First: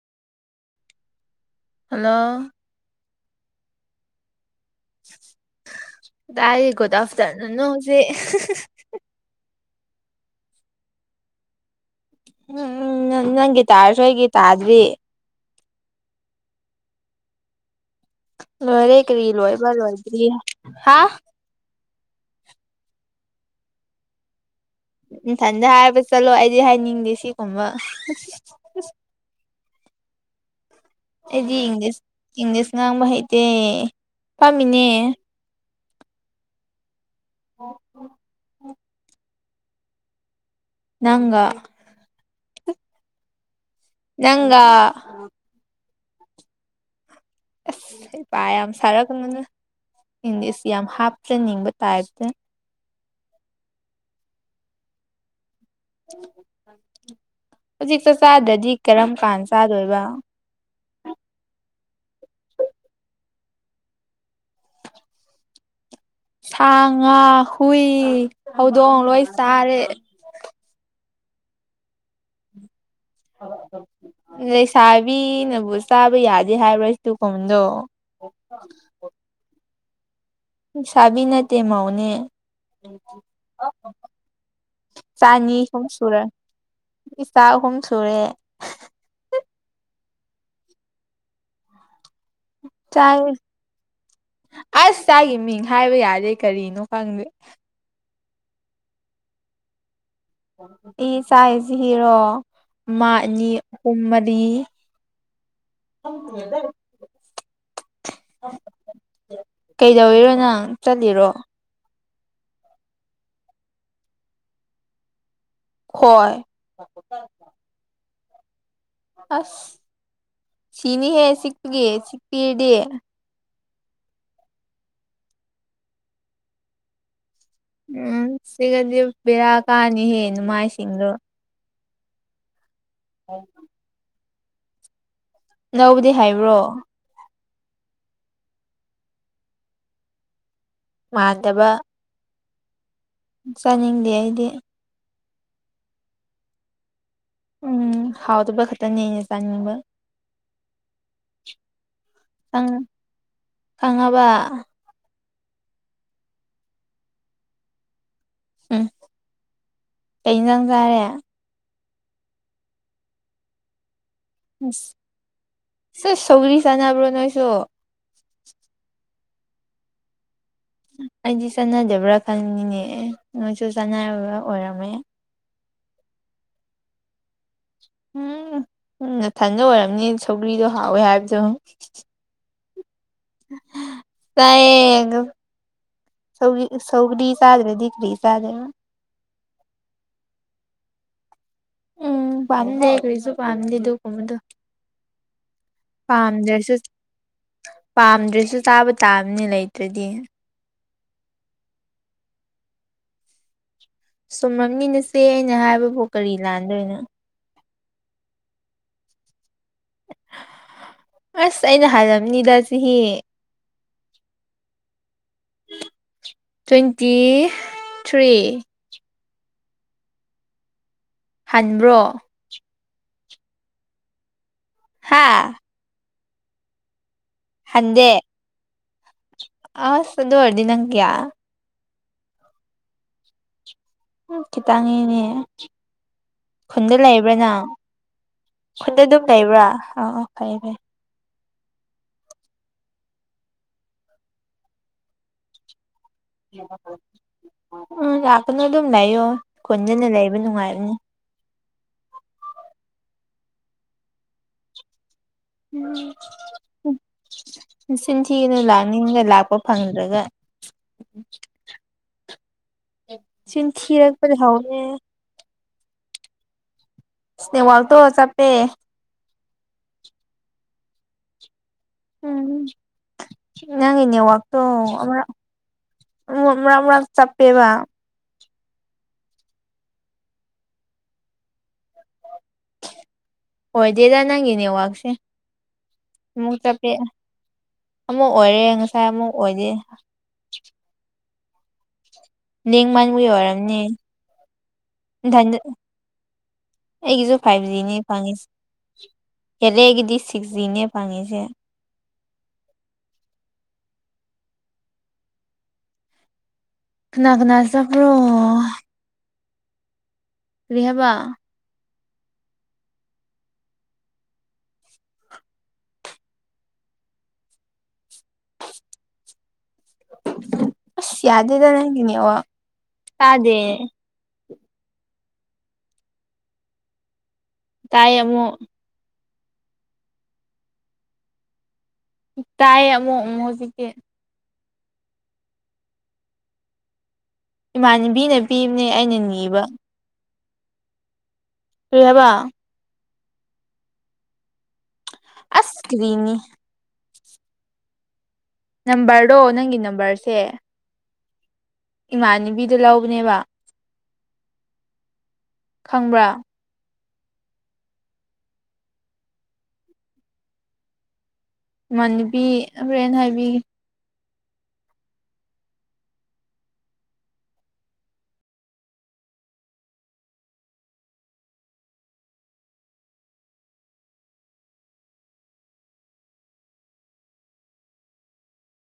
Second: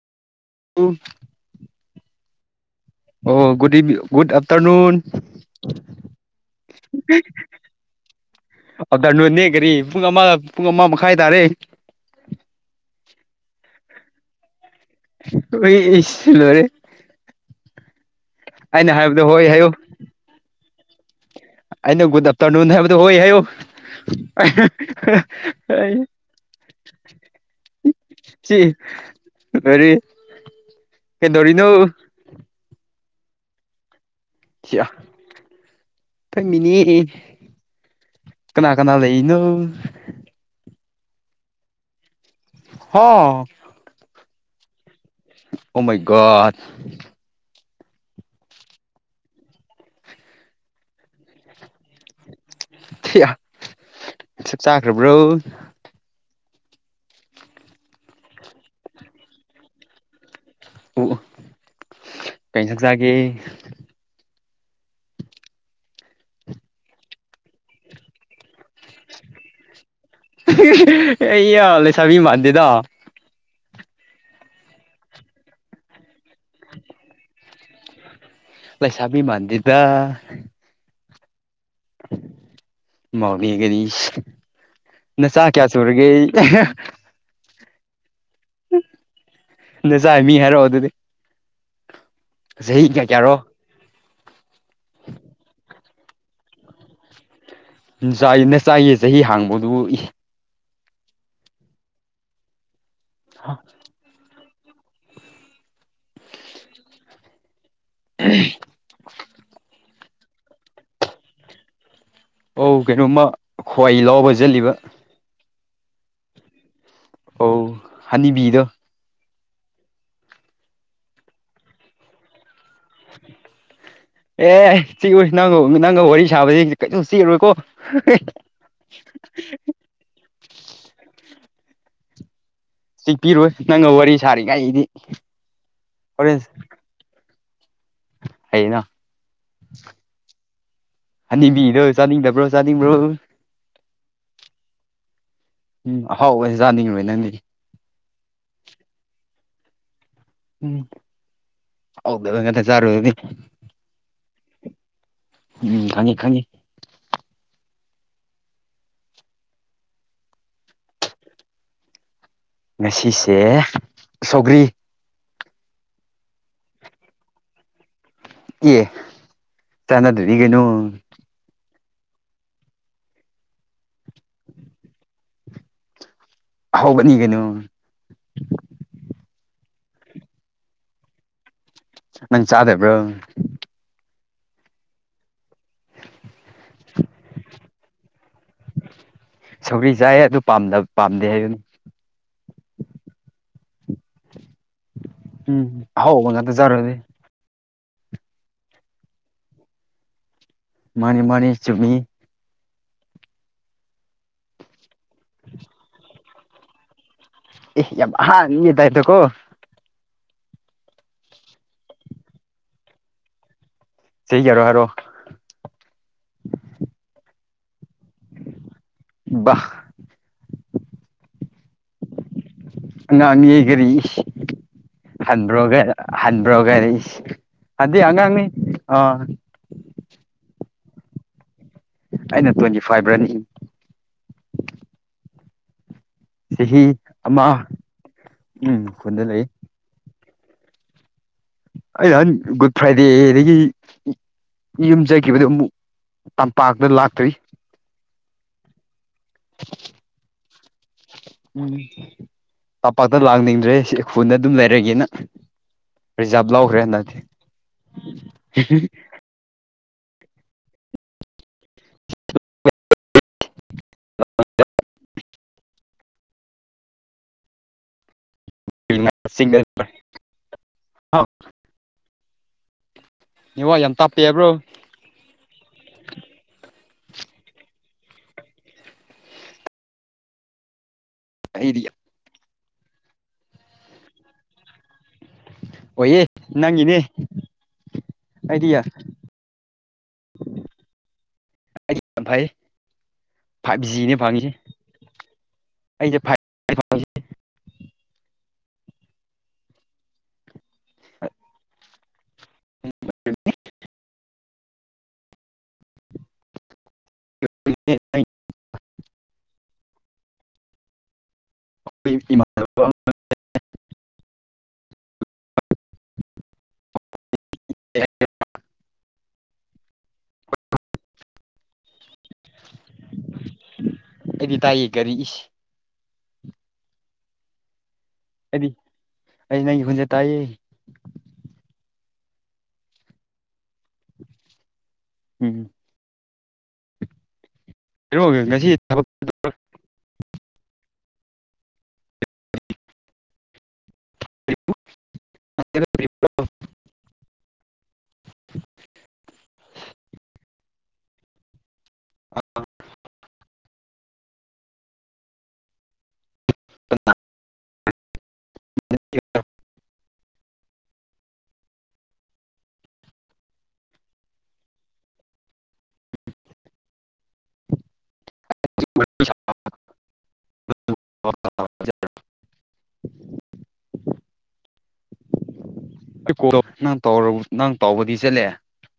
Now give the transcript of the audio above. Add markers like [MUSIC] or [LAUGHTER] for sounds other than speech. ꯑꯣ ꯍꯜꯂꯣ ꯑꯣ ꯨꯗꯚ ꯨꯗ ꯑꯐꯇꯔꯅꯟ ꯇꯥꯏ ꯀꯧꯕꯗ ꯑꯐꯇꯥꯔꯅꯅ ꯍꯧꯧꯁꯦ ꯑꯥꯐꯇꯔꯅꯨꯟꯅꯦ ꯀꯔꯤ ꯄꯨꯡ ꯑꯃ ꯄꯨꯡ ꯑꯃ ꯃꯈꯥꯏ ꯇꯥꯔꯦ ꯎꯝ ꯅꯪꯒꯤ ꯇꯥꯔꯁꯨ ꯑꯩ ꯒꯤ ꯇꯥꯗ꯭ꯔꯤ ꯑꯣꯏ ꯏꯁ ꯔꯦ ꯂꯣꯏꯔꯦ ꯀ ꯔꯔꯤ ꯂꯣꯏꯔ ꯍꯥ ꯑꯩꯩꯅ ꯨꯗ ꯑꯐꯇꯔꯅꯨꯟ ꯍꯣꯏ ꯍꯥꯏꯌꯣ ꯏꯊꯟꯗ ꯍꯥꯏꯔꯒ ꯆꯠꯂꯣ ꯑꯩꯗꯤ ꯍꯥꯏꯅꯤꯡꯗꯦ ꯁꯤꯒꯨꯝꯕ ꯐꯔꯤ ꯑꯩꯗꯤ ꯏꯪꯂꯤꯁ ꯏꯪꯂꯤꯁ ꯉꯥꯡꯕ ꯍꯩꯇꯦ ꯄꯥꯝꯃꯤꯅꯦ ꯊꯝꯃꯤꯅꯦ ꯀꯅꯥ ꯀꯅꯥ ꯂꯩꯅꯣ ꯅꯪꯒꯥ ꯍ ꯅꯪ ꯀꯃꯩꯒꯁ ꯄꯌꯥꯝꯝ ꯁꯔꯅ ꯏꯗꯤꯁꯤ ꯌꯥꯝ ꯍꯥꯞꯇ꯭ꯔꯦ ꯅꯤꯡꯕ ꯇꯥꯏꯕꯗꯤꯦ ꯁꯛ ꯆꯥꯈ꯭ꯔꯕ꯭ꯔꯣ ꯍꯧꯖꯤ ꯆꯥꯛꯆꯥꯥꯗ꯭ꯔꯗꯤ ꯀꯔꯝ ꯀꯥꯟ ꯆꯥꯗꯣꯏꯕ ꯎ ꯀꯩꯅ ꯁꯖꯒ ꯁꯥ ꯉꯥ ꯍꯨꯏ ꯍꯧꯗꯣꯡ ꯂꯣꯏ ꯆꯥꯔꯦ ꯏ ꯂꯩꯦꯁꯕꯤ ꯃꯗꯦꯗ ꯍ ꯍ ꯂꯩꯁꯥꯕꯤꯅꯕꯨ ꯆꯥꯕ ꯌꯥꯗꯦ ꯍꯥꯏꯕ꯭ꯔꯥ ꯁꯤꯇꯨ ꯀꯟꯗꯣ ꯂꯩ ꯁꯃꯤꯤꯃꯟꯗꯤꯗ ꯁꯕꯤꯅ ꯇꯦ ꯃꯥꯅꯦ ꯏ ꯃꯧꯅꯦ ꯀꯔꯤ ꯅꯆꯥ ꯆꯥꯅꯤ ꯀꯌꯥ ꯍꯨꯝ ꯁꯨꯔ ꯁꯨꯔꯒꯦ ꯏꯆꯥ ꯑꯍꯨꯝ ꯁꯨꯔꯦ ꯑ ꯆꯥꯏ ꯃꯤ ꯍꯥꯏꯔꯛꯑꯣ ꯑꯗꯨꯗꯤ ꯆꯍꯤ ꯀꯌꯥ ꯆꯥꯒꯤ ꯀꯌꯥꯔꯣ ꯑꯁ ꯇꯥꯒꯤ ꯃꯤꯡ ꯍꯥꯏꯕ ꯌꯥꯗꯦ ꯀꯔꯤꯅꯣ ꯈꯪꯗꯦ ꯆꯥꯏꯅ ꯆꯥꯏꯌꯦ ꯆꯍꯤ ꯍꯥꯡꯕꯗꯨ ꯏ ꯑꯩ ꯆꯁꯤ ꯍꯔꯣ ꯑꯃ ꯑꯅꯤ ꯑꯍꯨꯝ ꯃꯔꯤ ꯇꯨꯋꯗ ꯎ ꯀꯩꯗꯧꯔꯤꯔꯣ ꯅꯪ ꯆꯠꯂꯤꯔꯣ ꯑꯧ ꯀꯩꯅꯣꯝꯃ ꯈ꯭ꯋꯥꯏ ꯂꯥꯎꯕ ꯆꯠꯂꯤꯕ ꯍꯣꯏ ꯑꯧ ꯍꯅꯤꯕꯤꯗꯣ ꯑꯁ ꯁꯤꯅꯤ ꯍꯦ ꯁꯤꯛꯒ ꯁꯤꯛꯄꯤ ꯏ ꯗꯦ ꯑꯦ ꯆꯦꯂꯣꯏ ꯅꯪꯒ ꯃꯤ ꯅꯪꯒ ꯋꯥꯔꯤ ꯁꯥꯕꯕꯁꯤ ꯀꯩꯅ ꯆꯦꯜꯂꯣꯏꯀꯣ ꯎꯝ ꯁꯤꯒꯗꯤ ꯕꯦꯔꯥ ꯀꯥꯅꯤꯍꯦ ꯃꯥꯏꯁꯤꯡꯗꯣ ꯆꯄꯤꯔꯣꯏ ꯅꯪꯒ ꯋꯥꯔꯤ ꯁꯥꯔꯤꯉꯥꯏꯗꯤ ꯂꯧꯕꯗꯤ ꯍꯥꯏꯕ꯭ꯔꯣ ꯍꯌꯦꯩꯅ ꯃꯥꯟꯗꯕ ꯍꯅꯤꯕꯤꯗꯣ ꯆꯥꯅꯤꯡꯗꯕ꯭ꯔꯣ ꯆꯥꯅꯤꯡꯕ꯭ꯔꯣ ꯆꯥꯅꯤꯡꯗꯦ ꯑꯩꯗꯤ ꯎꯝ ꯍꯥꯎ ꯑꯩꯁ ꯌꯥꯥꯅꯤꯡꯉꯤꯕ ꯅꯪ ꯎꯝ ꯍꯥꯎꯗꯕ ꯈꯛꯇꯅꯦ ꯑꯩꯅ ꯆꯥꯅꯤꯡꯕ ꯎꯝ ꯍꯧꯒ ꯀꯗ ꯈꯪ ꯆꯔ ꯎꯝ ꯈꯪꯉꯕ ꯈꯪꯉꯤ ꯈꯪꯉꯤ ꯎꯝ ꯀꯩ ꯉꯥꯡ ꯀꯥꯔꯦ ꯉꯁꯤꯁꯦ ꯁꯧꯒ꯭ꯔꯤ ꯁꯤ ꯁꯧꯔꯤꯁ ꯆꯕ꯭ꯔꯣ ꯅꯣꯏ ꯆꯣ ꯌꯦꯦ ꯆꯅ ꯑꯗꯨ ꯑꯩꯗꯤ ꯆꯥꯟꯅꯗꯕ꯭ꯔꯥ ꯈꯟꯅꯤꯅꯦ ꯅꯣꯏꯁꯨ ꯆꯥꯟꯅꯕ ꯑꯣꯏꯔꯝꯃꯦ ꯍꯕꯅꯤꯒꯦꯅ ꯁꯒꯔꯤꯗꯣ ꯍꯥꯎꯋꯏ ꯍꯥꯏꯕꯗ ꯅꯪ ꯆꯥꯗꯦꯕ꯭ꯔꯣ ꯇꯒ ꯁꯧ ꯁꯧꯒꯔꯤ ꯁꯥꯥꯖꯔꯦ ꯗꯀꯔꯤ ꯁꯥꯥꯗꯦ ꯁꯧꯔꯤ ꯆꯥꯏ ꯑꯗꯨ ꯄꯥꯝꯗꯦ ꯍꯥꯏꯕꯅꯤ ꯎꯝ ꯄꯝꯗꯈꯁꯨ ꯄꯝꯗꯗꯨ ꯀꯃꯗ ꯎꯝ ꯍꯥꯎ ꯃꯗ ꯆꯔꯗꯤ ꯄꯥꯝꯗ꯭ꯔꯁꯨ ꯆꯥꯕ ꯇꯥꯕꯅꯤ ꯂꯩꯇ꯭ꯔꯗꯤ ꯃꯥꯅꯤ ꯃꯥꯅꯤ ꯆꯨꯝꯃꯤ ꯁꯨꯝꯔꯝꯅꯤꯅꯁꯦ ꯑꯩꯅ ꯍꯥꯏꯕꯕꯨꯣ ꯀꯔꯤ ꯂꯥꯟꯗꯣꯏꯅꯣ ꯍꯥꯗꯥꯏ ꯇ ꯀꯣ ꯑꯁ ꯑꯩꯅ ꯍꯥꯏꯂꯝꯅꯤꯗ ꯆꯍꯤ ꯆꯍꯤ ꯌꯥꯔꯣ ꯍꯥꯏꯔꯣ ꯇ꯭ꯋꯦꯟꯇꯤ ꯊ꯭ꯔꯤ ꯍ ꯍꯟꯕ꯭ꯔꯣ ꯉꯃꯤ ꯀꯔꯤꯁ ꯍꯥ ꯍꯠꯕ꯭ꯔꯣꯒ ꯍꯠꯕ꯭ꯔꯣꯒꯔꯤꯁꯤ ꯍꯗꯦ ꯑ ꯆ ꯑꯗꯨ ꯑꯣꯏꯔꯗ ꯅꯪ ꯀ꯭ꯌꯥ ꯑꯩꯅ ꯇ꯭ꯋꯦꯟꯇꯤ ꯐꯥꯏꯚ ꯔꯅꯤꯡ ꯆꯈꯤꯇꯉꯅꯦ ꯆꯍꯤ ꯈꯨꯟꯗ ꯑꯃ ꯂꯩꯕ꯭ꯔꯅ ꯎꯝ ꯈꯨꯟꯗ ꯑꯗꯨꯝ ꯂꯩ ꯂꯩꯕ꯭ꯔꯥ ꯑ ꯀꯩꯕ ꯑꯩ ꯅꯍꯥꯟ ꯒꯨꯗ ꯐ꯭ꯔꯥꯏꯗꯦꯗꯒꯤ ꯌꯨꯝ ꯆꯠꯈꯤꯕꯗꯨ ꯑꯃꯨꯛ ꯇꯝꯄꯥꯛꯇ ꯂꯥꯛꯇ꯭ꯔꯤ ꯎꯝ ꯂꯥꯛꯄꯅ ꯑꯗꯨꯝ ꯂꯩꯌꯣ ꯀꯣꯟꯖꯅ ꯂꯩꯕ ꯅꯨꯡꯉꯥꯏꯕꯅꯤ ꯎꯝ ꯇꯝꯄꯥꯛꯇ ꯂꯥꯡꯅꯤꯡꯗ꯭ꯔꯦ ꯁꯤ ꯈꯨꯨꯗ ꯑꯗꯨꯝ ꯂꯩꯔꯒꯦꯅ ꯔꯤꯖꯥꯕ ꯂꯧꯈ꯭ꯔꯦ ꯍꯟꯗꯛꯇꯤ ꯎꯁꯤꯤꯅꯂ ꯅꯤꯡ ꯂ ꯄꯄ ꯐꯪꯗ꯭ꯔꯒ ꯆꯤꯟ ꯊꯤꯔꯒ ꯄꯖꯥꯅꯦ ꯏꯁꯋꯥꯜꯣ ꯆ ꯁꯤꯒꯔ ꯎꯝ ꯌꯥꯝ ꯅꯪꯒꯤ ꯇꯞꯄꯦ ꯍꯥꯏꯕ꯭ꯔꯣ ꯅꯦꯠꯋꯥꯛꯛꯇꯣ ꯑꯃ ꯃꯔ ꯃꯔꯥ ꯆꯞꯄꯦꯕ ꯔꯤꯌꯥ ꯍꯣꯏꯗꯦꯗ ꯅꯪꯅꯦ ꯋꯥꯥꯛꯁꯦ ꯑꯣꯏꯌꯦ ꯅꯪꯒꯤꯅꯦ ꯑꯃꯨꯛ ꯑꯣꯏꯔꯦ ꯑꯩꯗꯤ ꯉꯁꯥꯏ ꯑꯃꯨꯛ ꯑꯣꯏꯗꯦ ꯑꯩꯗꯤ ꯌꯥꯝ ꯐꯩ ꯅꯦꯡ ꯃꯥꯡꯕꯨ ꯌꯧꯔꯝꯅꯦ ꯐꯥꯏꯚ ꯖꯤꯅꯦ ꯐꯪꯉꯤꯁꯦ ꯑꯩꯁꯦ ꯐꯥꯏꯚ ꯑꯩꯒꯤꯁꯨ ꯐꯥꯏꯚ ꯖꯤꯅꯦ ꯄꯥꯡꯉꯤꯁꯦ ꯌꯥꯗꯦ ꯑꯩꯒꯤꯗꯤ ꯁꯤꯛꯁ ꯖꯤꯅꯦ ꯐꯥꯡꯉꯤꯁꯦ ꯀꯅꯥ ꯀꯅꯥ ꯆꯕ꯭ꯔꯣ ꯔꯤꯍꯥꯏꯕꯥ [UNINTELLIGIBLE] [UNINTELLIGIBLE] ꯑꯁ ꯌꯥꯗꯦꯗꯅꯒꯤ ꯅꯦꯇ ꯋꯥꯛ ꯇꯥꯗꯦ ꯑꯩꯗꯤ ꯇꯥꯏꯌꯦ ꯀꯔꯤꯏꯁ ꯇꯌꯦ ꯑꯃꯨꯛ ꯑꯩꯅ ꯑꯩꯒꯤ ꯈꯨꯟꯖꯦ ꯇꯏ ꯇꯥꯏ ꯑꯃꯣ ꯃꯖꯀ ꯇꯤ ꯎꯝ ꯀꯩꯅꯣ ꯏꯃꯅꯥꯕꯨꯅꯟꯅꯕꯤꯅ ꯉꯁꯤ ꯄꯤꯕꯅꯦ ꯊꯕꯛ ꯑꯩꯅ ꯅꯤꯕ ꯔꯤꯍꯥꯏꯕꯥ ꯑꯁꯀ꯭ꯔꯤꯅꯤ ꯅꯝꯕꯔꯗꯣ ꯅꯪꯒꯤ ꯅꯝꯕꯔꯁꯦ ꯏꯃꯥꯟꯅꯕꯤꯗ ꯂꯧꯕꯅꯦꯕ ꯈꯪꯕ꯭ꯔꯥ [UNINTELLIGIBLE] [UNINTELLIGIBLE] ꯏꯃꯥꯅꯥꯕꯤ ꯍꯣꯔꯦꯅ ꯍꯥꯏꯕꯤꯒꯦ [INAUDIBLE] [UNINTELLIGIBLE] [UNINTELLIGIBLE] ꯅꯪ ꯇꯥꯎꯕꯗꯤ ꯆꯠꯂꯦ